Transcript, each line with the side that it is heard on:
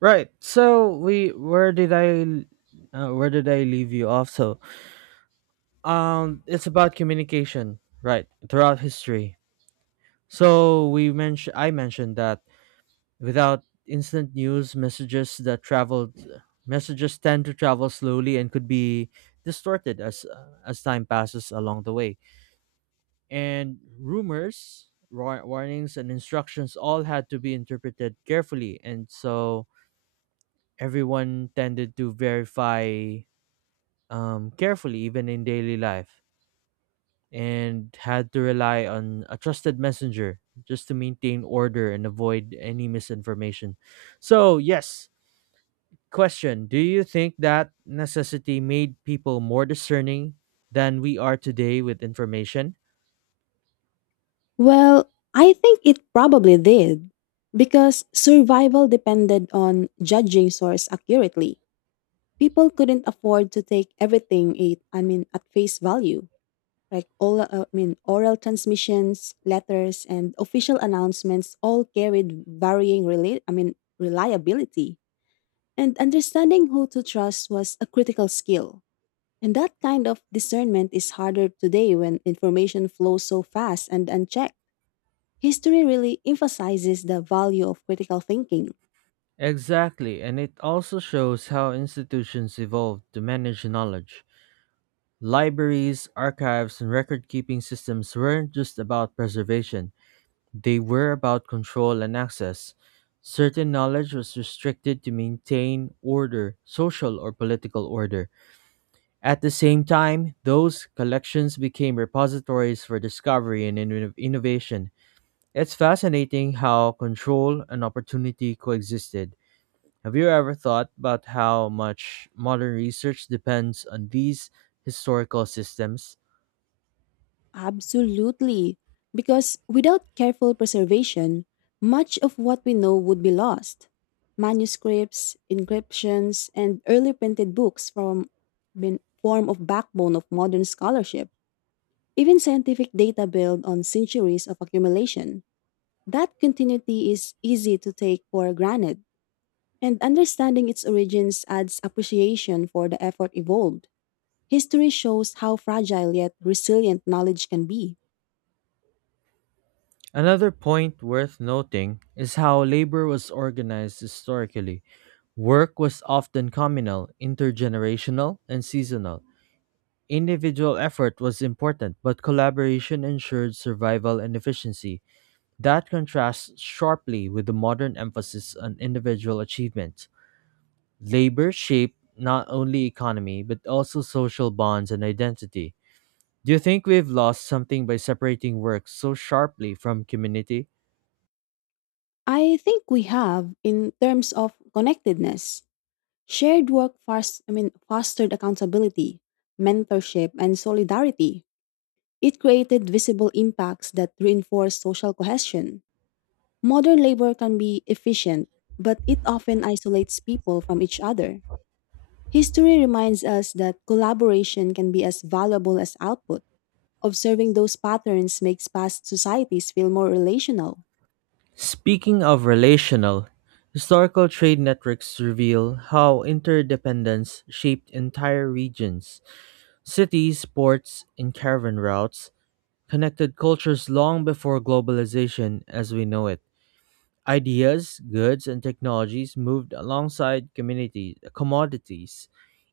right: Right. So we where did I l- where did I leave you off? It's about communication, right? Throughout history. So we mentioned I mentioned that without instant news, messages tend to travel slowly and could be distorted as time passes along the way. And rumors, warnings, and instructions all had to be interpreted carefully, and so everyone tended to verify carefully, even in daily life, and had to rely on a trusted messenger just to maintain order and avoid any misinformation. So, yes, question: Do you think that necessity made people more discerning than we are today with information?
left: Well, I think it probably did, because survival depended on judging source accurately. People couldn't afford to take everything at face value. Like oral transmissions, letters, and official announcements all carried varying, reliability. And understanding who to trust was a critical skill. And that kind of discernment is harder today when information flows so fast and unchecked. History really emphasizes the value of critical thinking.
right: Exactly, and it also shows how institutions evolved to manage knowledge. Libraries, archives, and record keeping systems weren't just about preservation, they were about control and access. Certain knowledge was restricted to maintain order, social or political order. At the same time, those collections became repositories for discovery and innovation. It's fascinating how control and opportunity coexisted. Have you ever thought about how much modern research depends on these historical systems?
left: Absolutely. Because without careful preservation, much of what we know would be lost. Manuscripts, encryptions, and early printed books from been form of backbone of modern scholarship. Even scientific data built on centuries of accumulation. That continuity is easy to take for granted, and understanding its origins adds appreciation for the effort involved. History shows how fragile yet resilient knowledge can be.
right: Another point worth noting is how labor was organized historically. Work was often communal, intergenerational, and seasonal. Individual effort was important, but collaboration ensured survival and efficiency. That contrasts sharply with the modern emphasis on individual achievement. Labor shaped not only economy, but also social bonds and identity. Do you think we've lost something by separating work so sharply from community?
left: I think we have in terms of connectedness. Shared work fostered accountability, mentorship, and solidarity. It created visible impacts that reinforce social cohesion. Modern labor can be efficient, but it often isolates people from each other. History reminds us that collaboration can be as valuable as output. Observing those patterns makes past societies feel more relational.
right: Speaking of relational, historical trade networks reveal how interdependence shaped entire regions. Cities, ports, and caravan routes connected cultures long before globalization as we know it. Ideas, goods, and technologies moved alongside community commodities.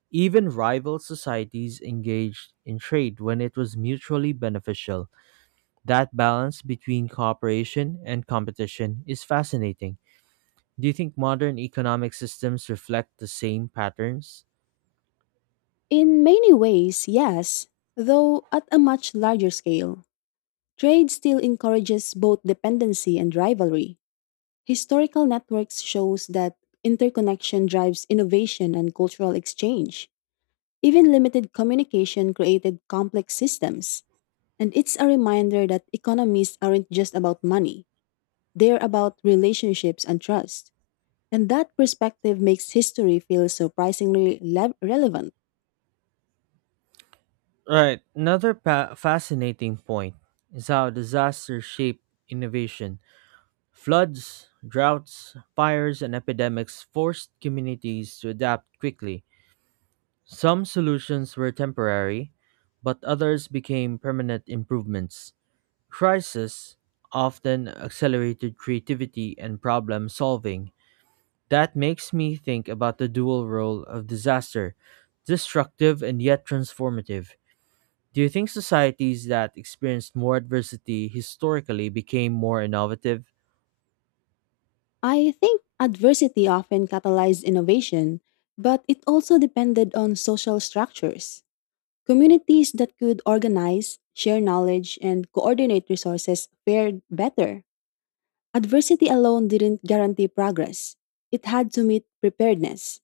right: Even rival societies engaged in trade when it was mutually beneficial. That balance between cooperation and competition is fascinating. Do you think modern economic systems reflect the same patterns?
left: In many ways, yes, though at a much larger scale. Trade still encourages both dependency and rivalry. Historical networks shows that interconnection drives innovation and cultural exchange. Even limited communication created complex systems. And it's a reminder that economies aren't just about money. They're about relationships and trust. And that perspective makes history feel relevant.
right: Right. Another fascinating point is how disasters shape innovation. Floods, droughts, fires, and epidemics forced communities to adapt quickly. Some solutions were temporary, but others became permanent improvements. Crises often accelerated creativity and problem solving. That makes me think about the dual role of disaster: destructive and yet transformative. Do you think societies that experienced more adversity historically became more innovative?
left: I think adversity often catalyzed innovation, but it also depended on social structures. Communities that could organize, share knowledge, and coordinate resources fared better. Adversity alone didn't guarantee progress, it had to meet preparedness.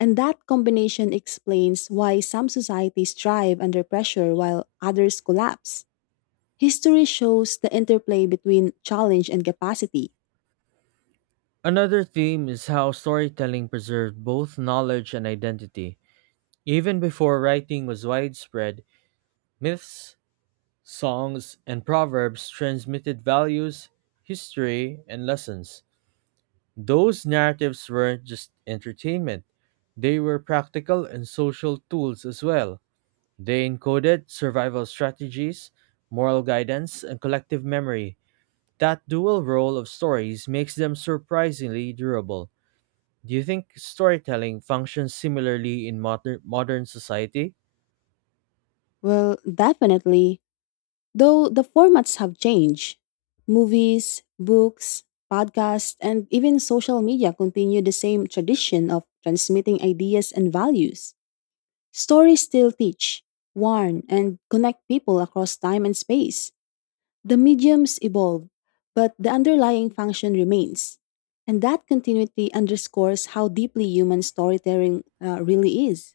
left: And that combination explains why some societies thrive under pressure while others collapse. History shows the interplay between challenge and capacity.
right: Another theme is how storytelling preserved both knowledge and identity. Even before writing was widespread, myths, songs, and proverbs transmitted values, history, and lessons. Those narratives weren't just entertainment, they were practical and social tools as well. They encoded survival strategies, moral guidance, and collective memory. That dual role of stories makes them surprisingly durable. Do you think storytelling functions similarly in modern society?
left: Well, definitely, though the formats have changed. Movies, books, podcasts, and even social media continue the same tradition of transmitting ideas and values. Stories still teach, warn, and connect people across time and space. The mediums evolve, but the underlying function remains. And that continuity underscores how deeply human storytelling really is.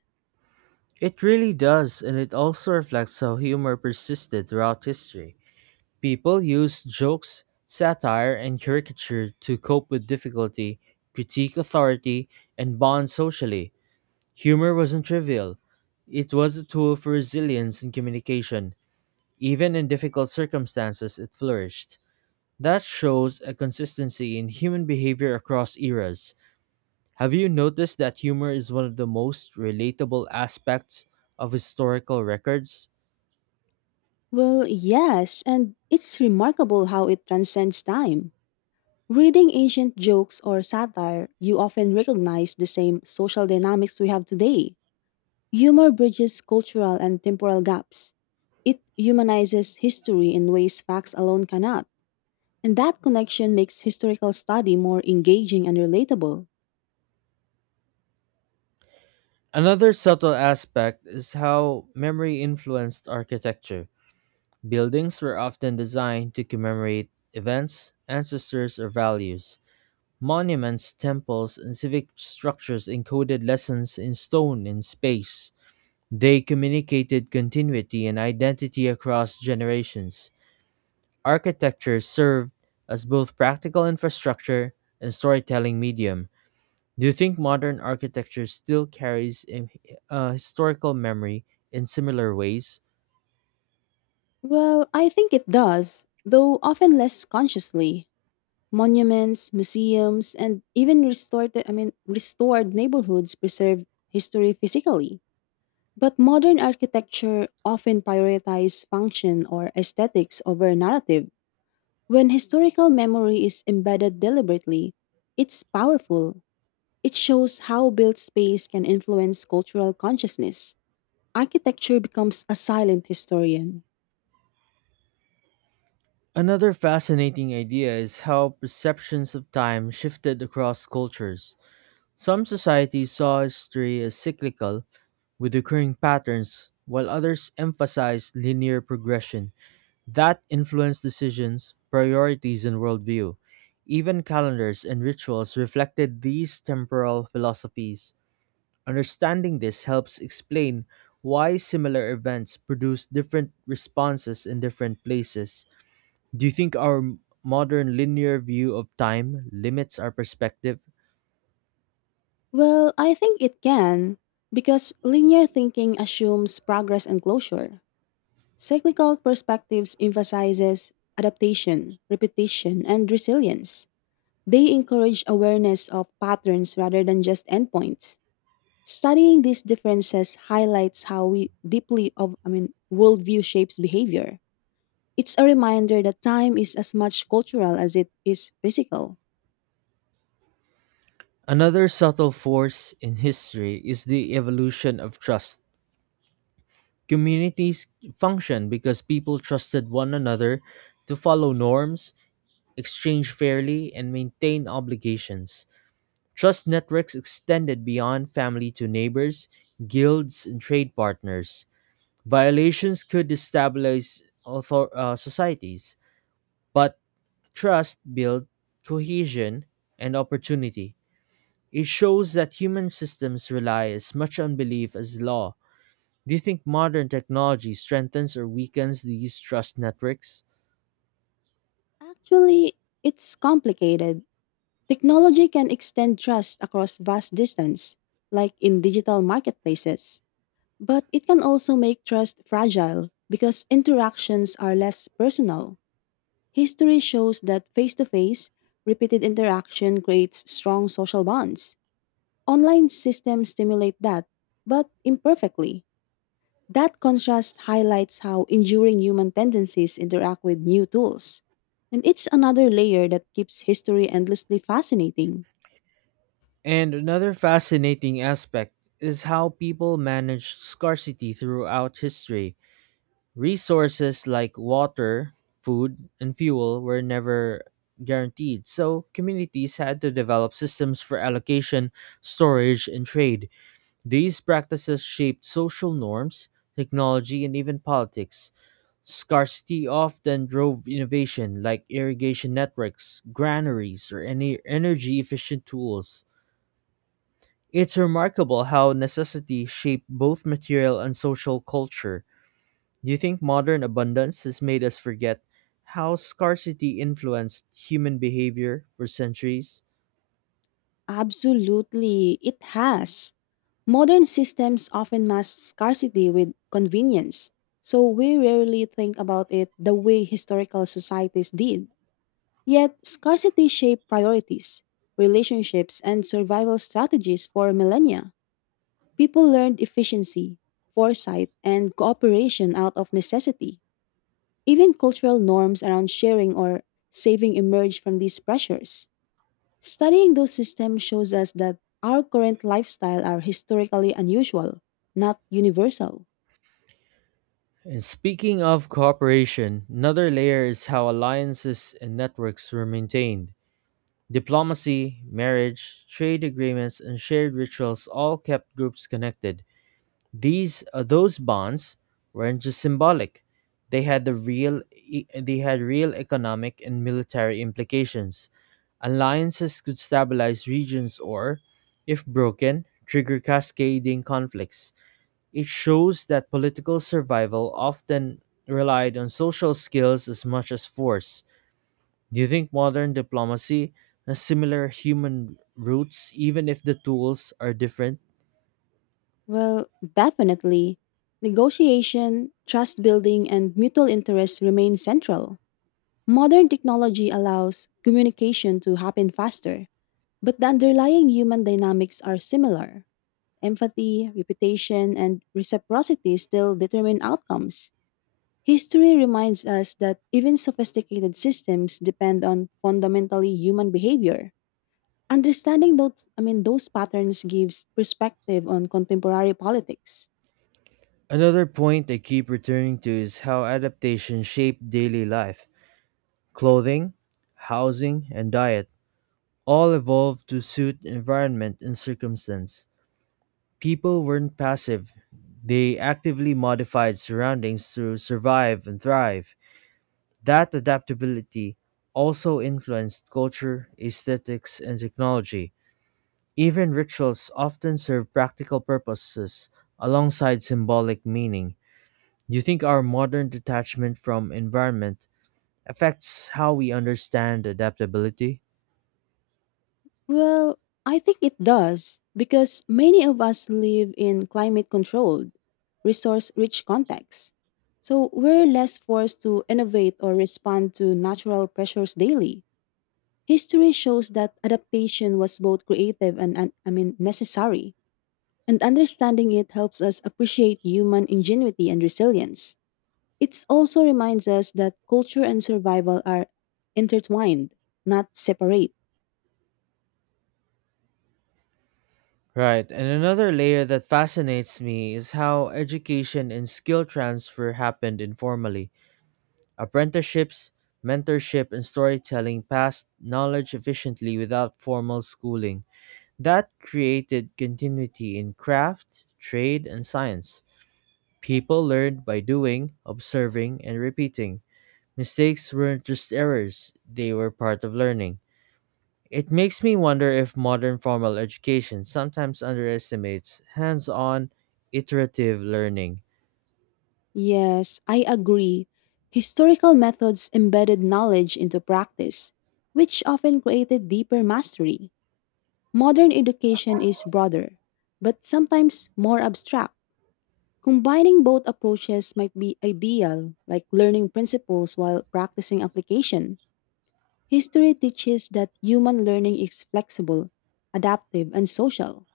right: It really does, and it also reflects how humor persisted throughout history. People use jokes, satire, and caricature to cope with difficulty, critique authority, and bond socially. Humor wasn't trivial. It was a tool for resilience and communication. Even in difficult circumstances, it flourished. That shows a consistency in human behavior across eras. Have you noticed that humor is one of the most relatable aspects of historical records?
left: Well, yes, and it's remarkable how it transcends time. Reading ancient jokes or satire, you often recognize the same social dynamics we have today. Humor bridges cultural and temporal gaps. It humanizes history in ways facts alone cannot, and that connection makes historical study more engaging and relatable.
right: Another subtle aspect is how memory influenced architecture. Buildings were often designed to commemorate events, ancestors, or values. Monuments, temples, and civic structures encoded lessons in stone and space. They communicated continuity and identity across generations. Architecture served as both practical infrastructure and storytelling medium. Do you think modern architecture still carries a historical memory in similar ways?
left: Well, I think it does, though often less consciously. Monuments, museums, and even restored neighborhoods preserve history physically. But modern architecture often prioritizes function or aesthetics over narrative. When historical memory is embedded deliberately, it's powerful. It shows how built space can influence cultural consciousness. Architecture becomes a silent historian.
right: Another fascinating idea is how perceptions of time shifted across cultures. Some societies saw history as cyclical, with recurring patterns, while others emphasized linear progression. That influenced decisions, priorities, and worldview. Even calendars and rituals reflected these temporal philosophies. Understanding this helps explain why similar events produce different responses in different places. Do you think our modern linear view of time limits our perspective?
left: Well, I think it can, because linear thinking assumes progress and closure. Cyclical perspectives emphasizes adaptation, repetition, and resilience. They encourage awareness of patterns rather than just endpoints. Studying these differences highlights how we deeply of I mean worldview shapes behavior. It's a reminder that time is as much cultural as it is physical.
right: Another subtle force in history is the evolution of trust. Communities function because people trusted one another to follow norms, exchange fairly, and maintain obligations. Trust networks extended beyond family to neighbors, guilds, and trade partners. Violations could destabilize societies, but trust built cohesion and opportunity. It shows that human systems rely as much on belief as law. Do you think modern technology strengthens or weakens these trust networks?
left: Actually, it's complicated. Technology can extend trust across vast distance, like in digital marketplaces. But it can also make trust fragile because interactions are less personal. History shows that face to face, repeated interaction creates strong social bonds. Online systems stimulate that, but imperfectly. That contrast highlights how enduring human tendencies interact with new tools. And it's another layer that keeps history endlessly fascinating.
right: And another fascinating aspect is how people managed scarcity throughout history. Resources like water, food, and fuel were never guaranteed, so communities had to develop systems for allocation, storage, and trade. These practices shaped social norms, technology, and even politics. Scarcity often drove innovation like irrigation networks, granaries, or any energy efficient tools. It's remarkable how necessity shaped both material and social culture. Do you think modern abundance has made us forget how scarcity influenced human behavior for centuries?
left: Absolutely, it has. Modern systems often mask scarcity with convenience, so we rarely think about it the way historical societies did. Yet, scarcity shaped priorities, relationships, and survival strategies for millennia. People learned efficiency, foresight, and cooperation out of necessity. Even cultural norms around sharing or saving emerged from these pressures. Studying those systems shows us that our current lifestyle are historically unusual, not universal.
right: And speaking of cooperation, another layer is how alliances and networks were maintained. Diplomacy, marriage, trade agreements, and shared rituals all kept groups connected. These those bonds weren't just symbolic; they had real economic and military implications. Alliances could stabilize regions or, if broken, trigger cascading conflicts. It shows that political survival often relied on social skills as much as force. Do you think modern diplomacy has similar human roots, even if the tools are different?
left: Well, definitely. Negotiation, trust building, and mutual interest remain central. Modern technology allows communication to happen faster, but the underlying human dynamics are similar. Empathy, reputation, and reciprocity still determine outcomes. History reminds us that even sophisticated systems depend on fundamentally human behavior. Understanding those patterns gives perspective on contemporary politics.
right: Another point I keep returning to is how adaptation shaped daily life. Clothing, housing, and diet all evolved to suit environment and circumstance. People weren't passive, they actively modified surroundings to survive and thrive. That adaptability also influenced culture, aesthetics, and technology. Even rituals often serve practical purposes alongside symbolic meaning. Do you think our modern detachment from environment affects how we understand adaptability?
left: Well, I think it does because many of us live in climate-controlled, resource-rich contexts. So we're less forced to innovate or respond to natural pressures daily. History shows that adaptation was both creative and necessary. And understanding it helps us appreciate human ingenuity and resilience. It also reminds us that culture and survival are intertwined, not separate.
right: Right, and another layer that fascinates me is how education and skill transfer happened informally. Apprenticeships, mentorship, and storytelling passed knowledge efficiently without formal schooling. That created continuity in craft, trade, and science. People learned by doing, observing, and repeating. Mistakes weren't just errors, they were part of learning. It makes me wonder if modern formal education sometimes underestimates hands on, iterative learning.
left: Yes, I agree. Historical methods embedded knowledge into practice, which often created deeper mastery. Modern education is broader, but sometimes more abstract. Combining both approaches might be ideal, like learning principles while practicing application. History teaches that human learning is flexible, adaptive, and social,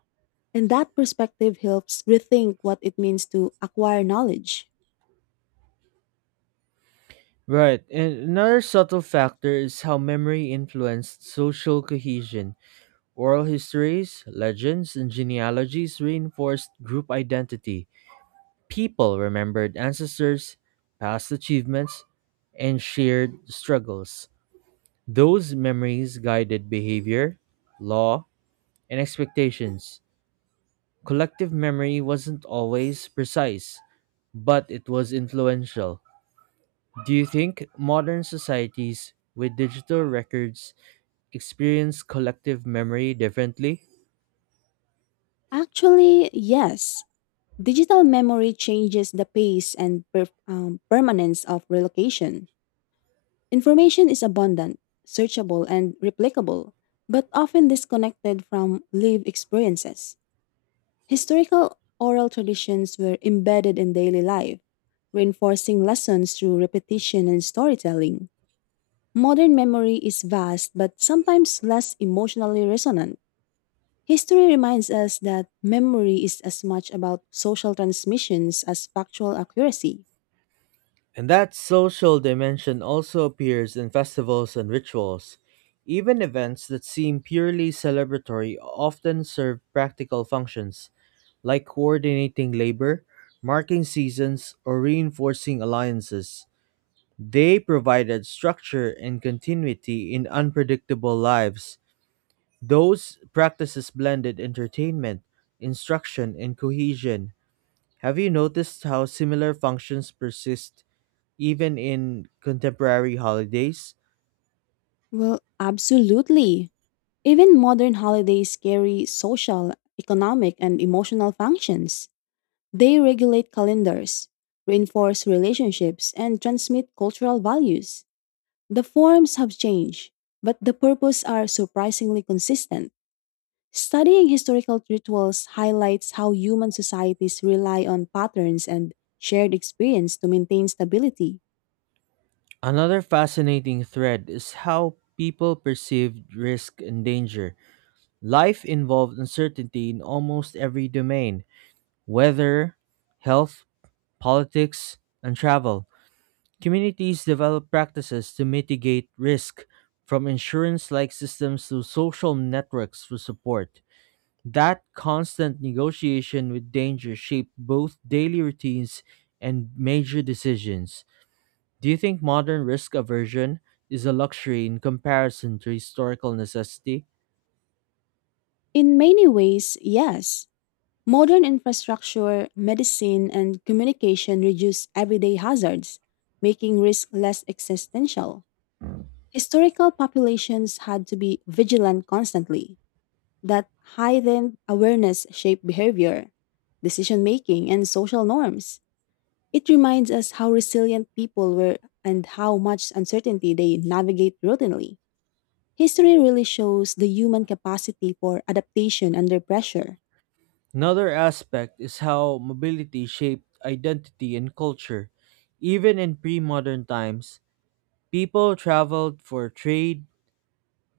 left: and that perspective helps rethink what it means to acquire knowledge.
right: Right, and another subtle factor is how memory influenced social cohesion. Oral histories, legends, and genealogies reinforced group identity. People remembered ancestors, past achievements, and shared struggles. Those memories guided behavior, law, and expectations. Collective memory wasn't always precise, but it was influential. Do you think modern societies with digital records experience collective memory differently?
left: Actually, yes, digital memory changes the pace and permanence of relocation. Information is abundant, searchable, and replicable, but often disconnected from lived experiences. Historical oral traditions were embedded in daily life, reinforcing lessons through repetition and storytelling. Modern memory is vast but sometimes less emotionally resonant. History reminds us that memory is as much about social transmissions as factual accuracy.
right: And that social dimension also appears in festivals and rituals. Even events that seem purely celebratory often serve practical functions, like coordinating labor, marking seasons, or reinforcing alliances. They provided structure and continuity in unpredictable lives. Those practices blended entertainment, instruction, and cohesion. Have you noticed how similar functions persist even in contemporary holidays?
left: Well, absolutely. Even modern holidays carry social, economic, and emotional functions. They regulate calendars, reinforce relationships, and transmit cultural values. The forms have changed, but the purpose are surprisingly consistent. Studying historical rituals highlights how human societies rely on patterns and shared experience to maintain stability.
right: Another fascinating thread is how people perceive risk and danger. Life involved uncertainty in almost every domain: weather, health, politics, and travel. Communities develop practices to mitigate risk, from insurance like systems to social networks for support. That constant negotiation with danger shaped both daily routines and major decisions. Do you think modern risk aversion is a luxury in comparison to historical necessity?
left: In many ways, yes. Modern infrastructure, medicine, and communication reduce everyday hazards, making risk less existential. Historical populations had to be vigilant constantly. That heightened awareness shaped behavior, decision making, and social norms. It reminds us how resilient people were and how much uncertainty they navigate routinely. History really shows the human capacity for adaptation under pressure.
right: Another aspect is how mobility shaped identity and culture. Even in pre modern times, people traveled for trade,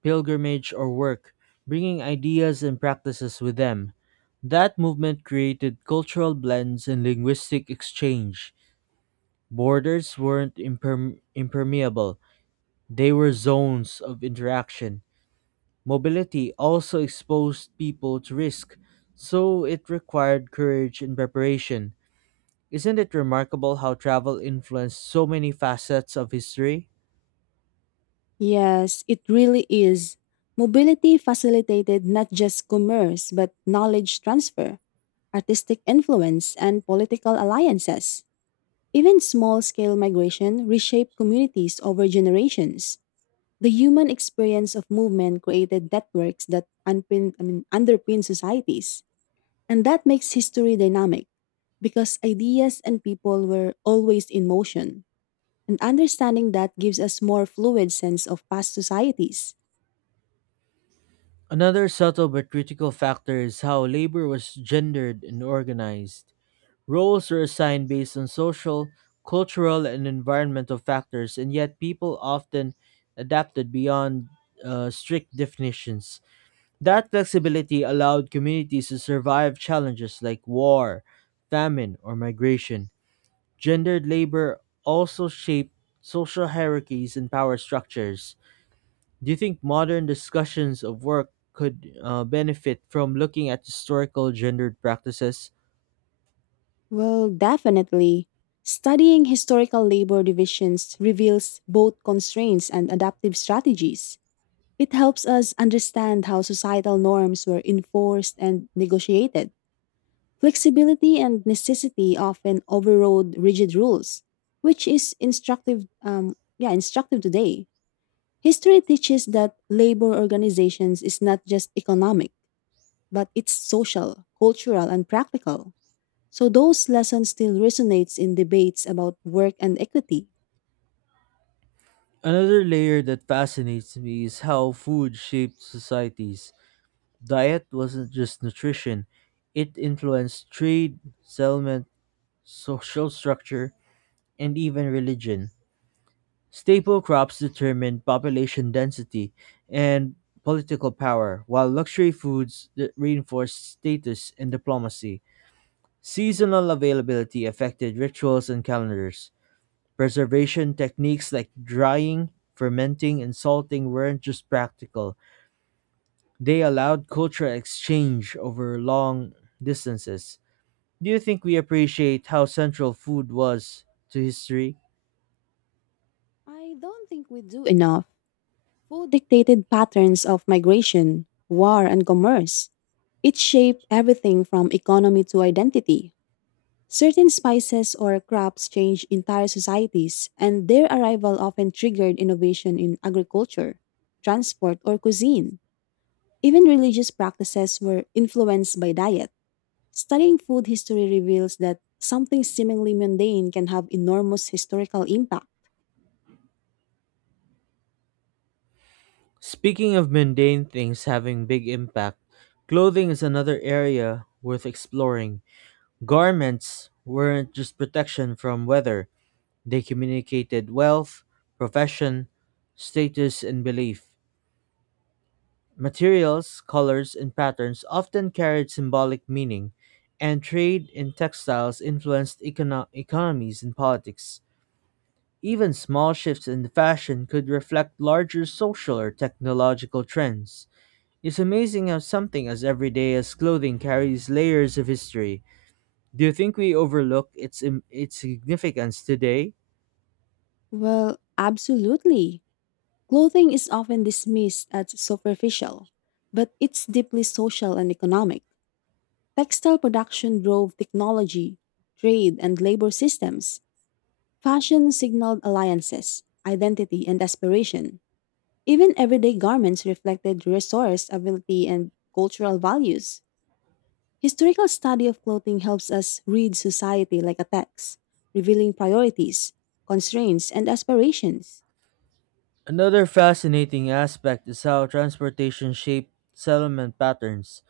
right: pilgrimage, or work, bringing ideas and practices with them. That movement created cultural blends and linguistic exchange. Borders weren't impermeable, they were zones of interaction. Mobility also exposed people to risk, so it required courage and preparation. Isn't it remarkable how travel influenced so many facets of history?
left: Yes, it really is. Mobility facilitated not just commerce but knowledge transfer, artistic influence, and political alliances. Even small scale migration reshaped communities over generations. The human experience of movement created networks that underpin societies. And that makes history dynamic because ideas and people were always in motion. And understanding that gives us more fluid sense of past societies.
right: Another subtle but critical factor is how labor was gendered and organized. Roles are assigned based on social, cultural, and environmental factors, and yet people often adapted beyond strict definitions. That flexibility allowed communities to survive challenges like war, famine, or migration. Gendered labor also shaped social hierarchies and power structures. Do you think modern discussions of work could benefit from looking at historical gendered practices?
left: Well, definitely. Studying historical labor divisions reveals both constraints and adaptive strategies. It helps us understand how societal norms were enforced and negotiated. Flexibility and necessity often overrode rigid rules, which is instructive. Yeah, instructive today. History teaches that labor organizations is not just economic, but it's social, cultural, and practical. So those lessons still resonates in debates about work and equity.
right: Another layer that fascinates me is how food shaped societies. Diet wasn't just nutrition, it influenced trade, settlement, social structure, and even religion. Staple crops determined population density and political power, while luxury foods that reinforced status and diplomacy. Seasonal availability affected rituals and calendars. Preservation techniques like drying, fermenting, and salting weren't just practical, they allowed cultural exchange over long distances. Do you think we appreciate how central food was to history?
left: I don't think we do enough Food dictated patterns of migration, war, and commerce. It shaped everything from economy to identity. Certain spices or crops changed entire societies, and their arrival often triggered innovation in agriculture, transport, or cuisine. Even religious practices were influenced by diet. Studying food history reveals that something seemingly mundane can have enormous historical impact.
right: Speaking of mundane things having big impact, clothing is another area worth exploring. Garments weren't just protection from weather, they communicated wealth, profession, status, and belief. Materials, colors, and patterns often carried symbolic meaning, and trade in textiles influenced economies and politics. Even small shifts in the fashion could reflect larger social or technological trends. It's amazing how something as everyday as clothing carries layers of history. Do you think we overlook its significance today?
left: Well, absolutely. Clothing is often dismissed as superficial, but it's deeply social and economic. Textile production drove technology, trade, and labor systems. Fashion signaled alliances, identity, and aspiration. Even everyday garments reflected resource, ability, and cultural values. Historical study of clothing helps us read society like a text, revealing priorities, constraints, and aspirations.
right: Another fascinating aspect is how transportation shaped settlement patterns.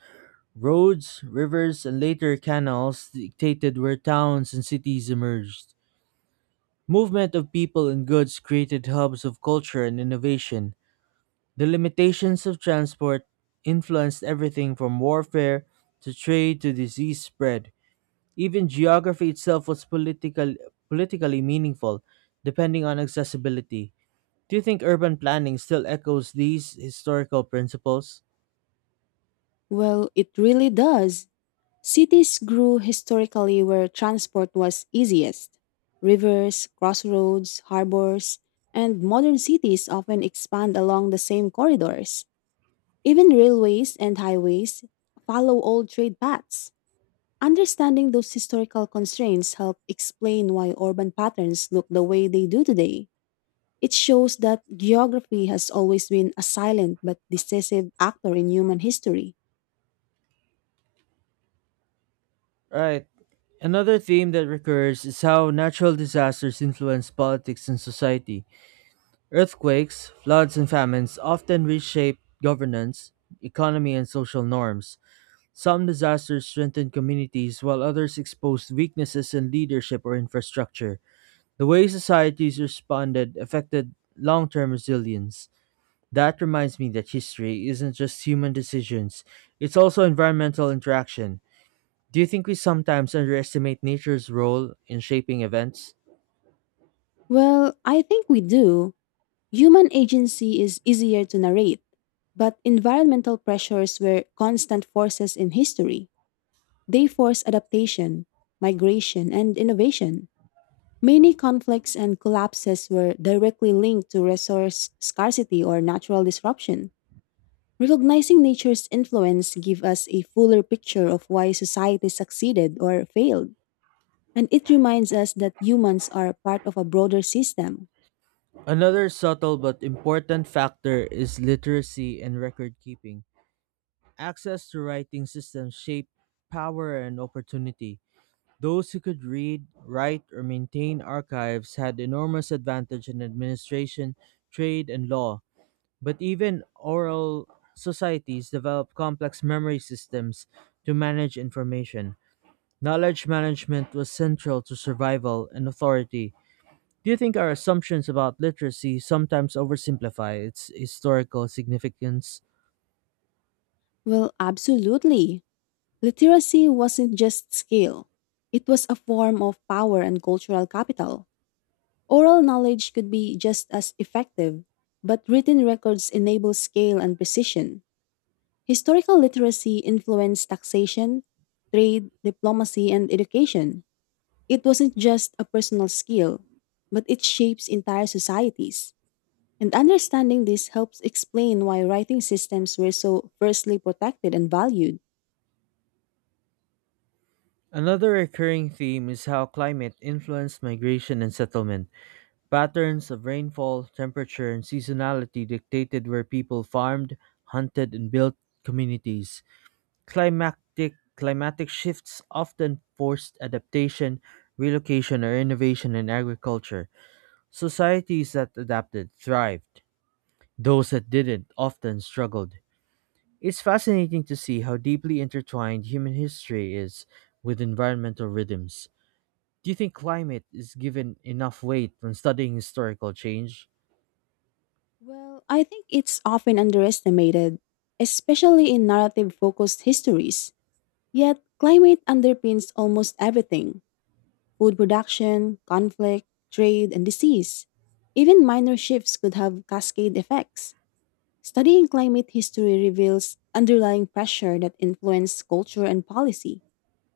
right: Roads, rivers, and later canals dictated where towns and cities emerged. Movement of people and goods created hubs of culture and innovation. The limitations of transport influenced everything from warfare to trade to disease spread. Even geography itself was politically meaningful, depending on accessibility. Do you think urban planning still echoes these historical principles?
left: Well, it really does. Cities grew historically where transport was easiest. Rivers, crossroads, harbors, and modern cities often expand along the same corridors. Even railways and highways follow old trade paths. Understanding those historical constraints help explain why urban patterns look the way they do today. It shows that geography has always been a silent but decisive actor in human history.
right: Right. Another theme that recurs is how natural disasters influence politics and society. Earthquakes, floods, and famines often reshape governance, economy, and social norms. Some disasters strengthen communities, while others expose weaknesses in leadership or infrastructure. The way societies responded affected long term resilience. That reminds me that history isn't just human decisions, it's also environmental interaction. Do you think we sometimes underestimate nature's role in shaping events?
left: Well, I think we do. Human agency is easier to narrate, but environmental pressures were constant forces in history. They force adaptation, migration, and innovation. Many conflicts and collapses were directly linked to resource scarcity or natural disruption. Recognizing nature's influence gives us a fuller picture of why society succeeded or failed, and it reminds us that humans are part of a broader system.
right: Another subtle but important factor is literacy and record keeping. Access to writing systems shape power and opportunity. Those who could read, write, or maintain archives had enormous advantage in administration, trade, and law. But even oral societies developed complex memory systems to manage information. Knowledge management was central to survival and authority. Do you think our assumptions about literacy sometimes oversimplify its historical significance?
left: Well, absolutely. Literacy wasn't just skill, it was a form of power and cultural capital. Oral knowledge could be just as effective, but written records enable scale and precision. Historical literacy influenced taxation, trade, diplomacy, and education. It wasn't just a personal skill, but it shapes entire societies. And understanding this helps explain why writing systems were so firstly protected and valued.
right: Another recurring theme is how climate influenced migration and settlement. Patterns of rainfall, temperature, and seasonality dictated where people farmed, hunted, and built communities. Climatic shifts often forced adaptation, relocation, or innovation in agriculture. Societies that adapted thrived. Those that didn't often struggled. It's fascinating to see how deeply intertwined human history is with environmental rhythms. Do you think climate is given enough weight when studying historical change?
left: Well, I think it's often underestimated, especially in narrative focused histories. Yet, climate underpins almost everything food production, conflict, trade, and disease. Even minor shifts could have cascade effects. Studying climate history reveals underlying pressure that influence culture and policy.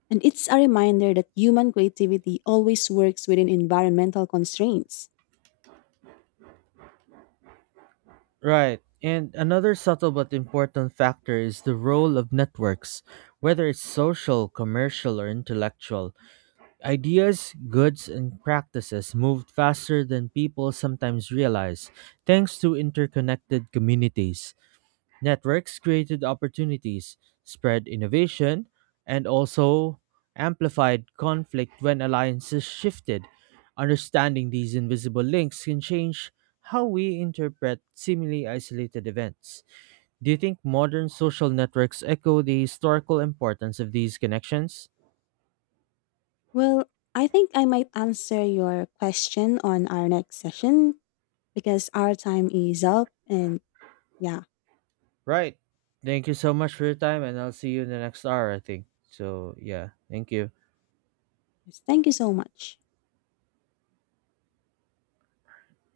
left: And it's a reminder that human creativity always works within environmental constraints.
right: Right. And another subtle but important factor is the role of networks, whether it's social, commercial, or intellectual. Ideas, goods, and practices moved faster than people sometimes realize, thanks to interconnected communities. Networks created opportunities, spread innovation, and also amplified conflict when alliances shifted. Understanding these invisible links can change how we interpret seemingly isolated events. Do you think modern social networks echo the historical importance of these connections?
left: Well, I think I might answer your question on our next session because our time is up. And yeah,
right: Right. Thank you so much for your time, and I'll see you in the next hour, I think. So, yeah. Thank you.
left: just thank you so much.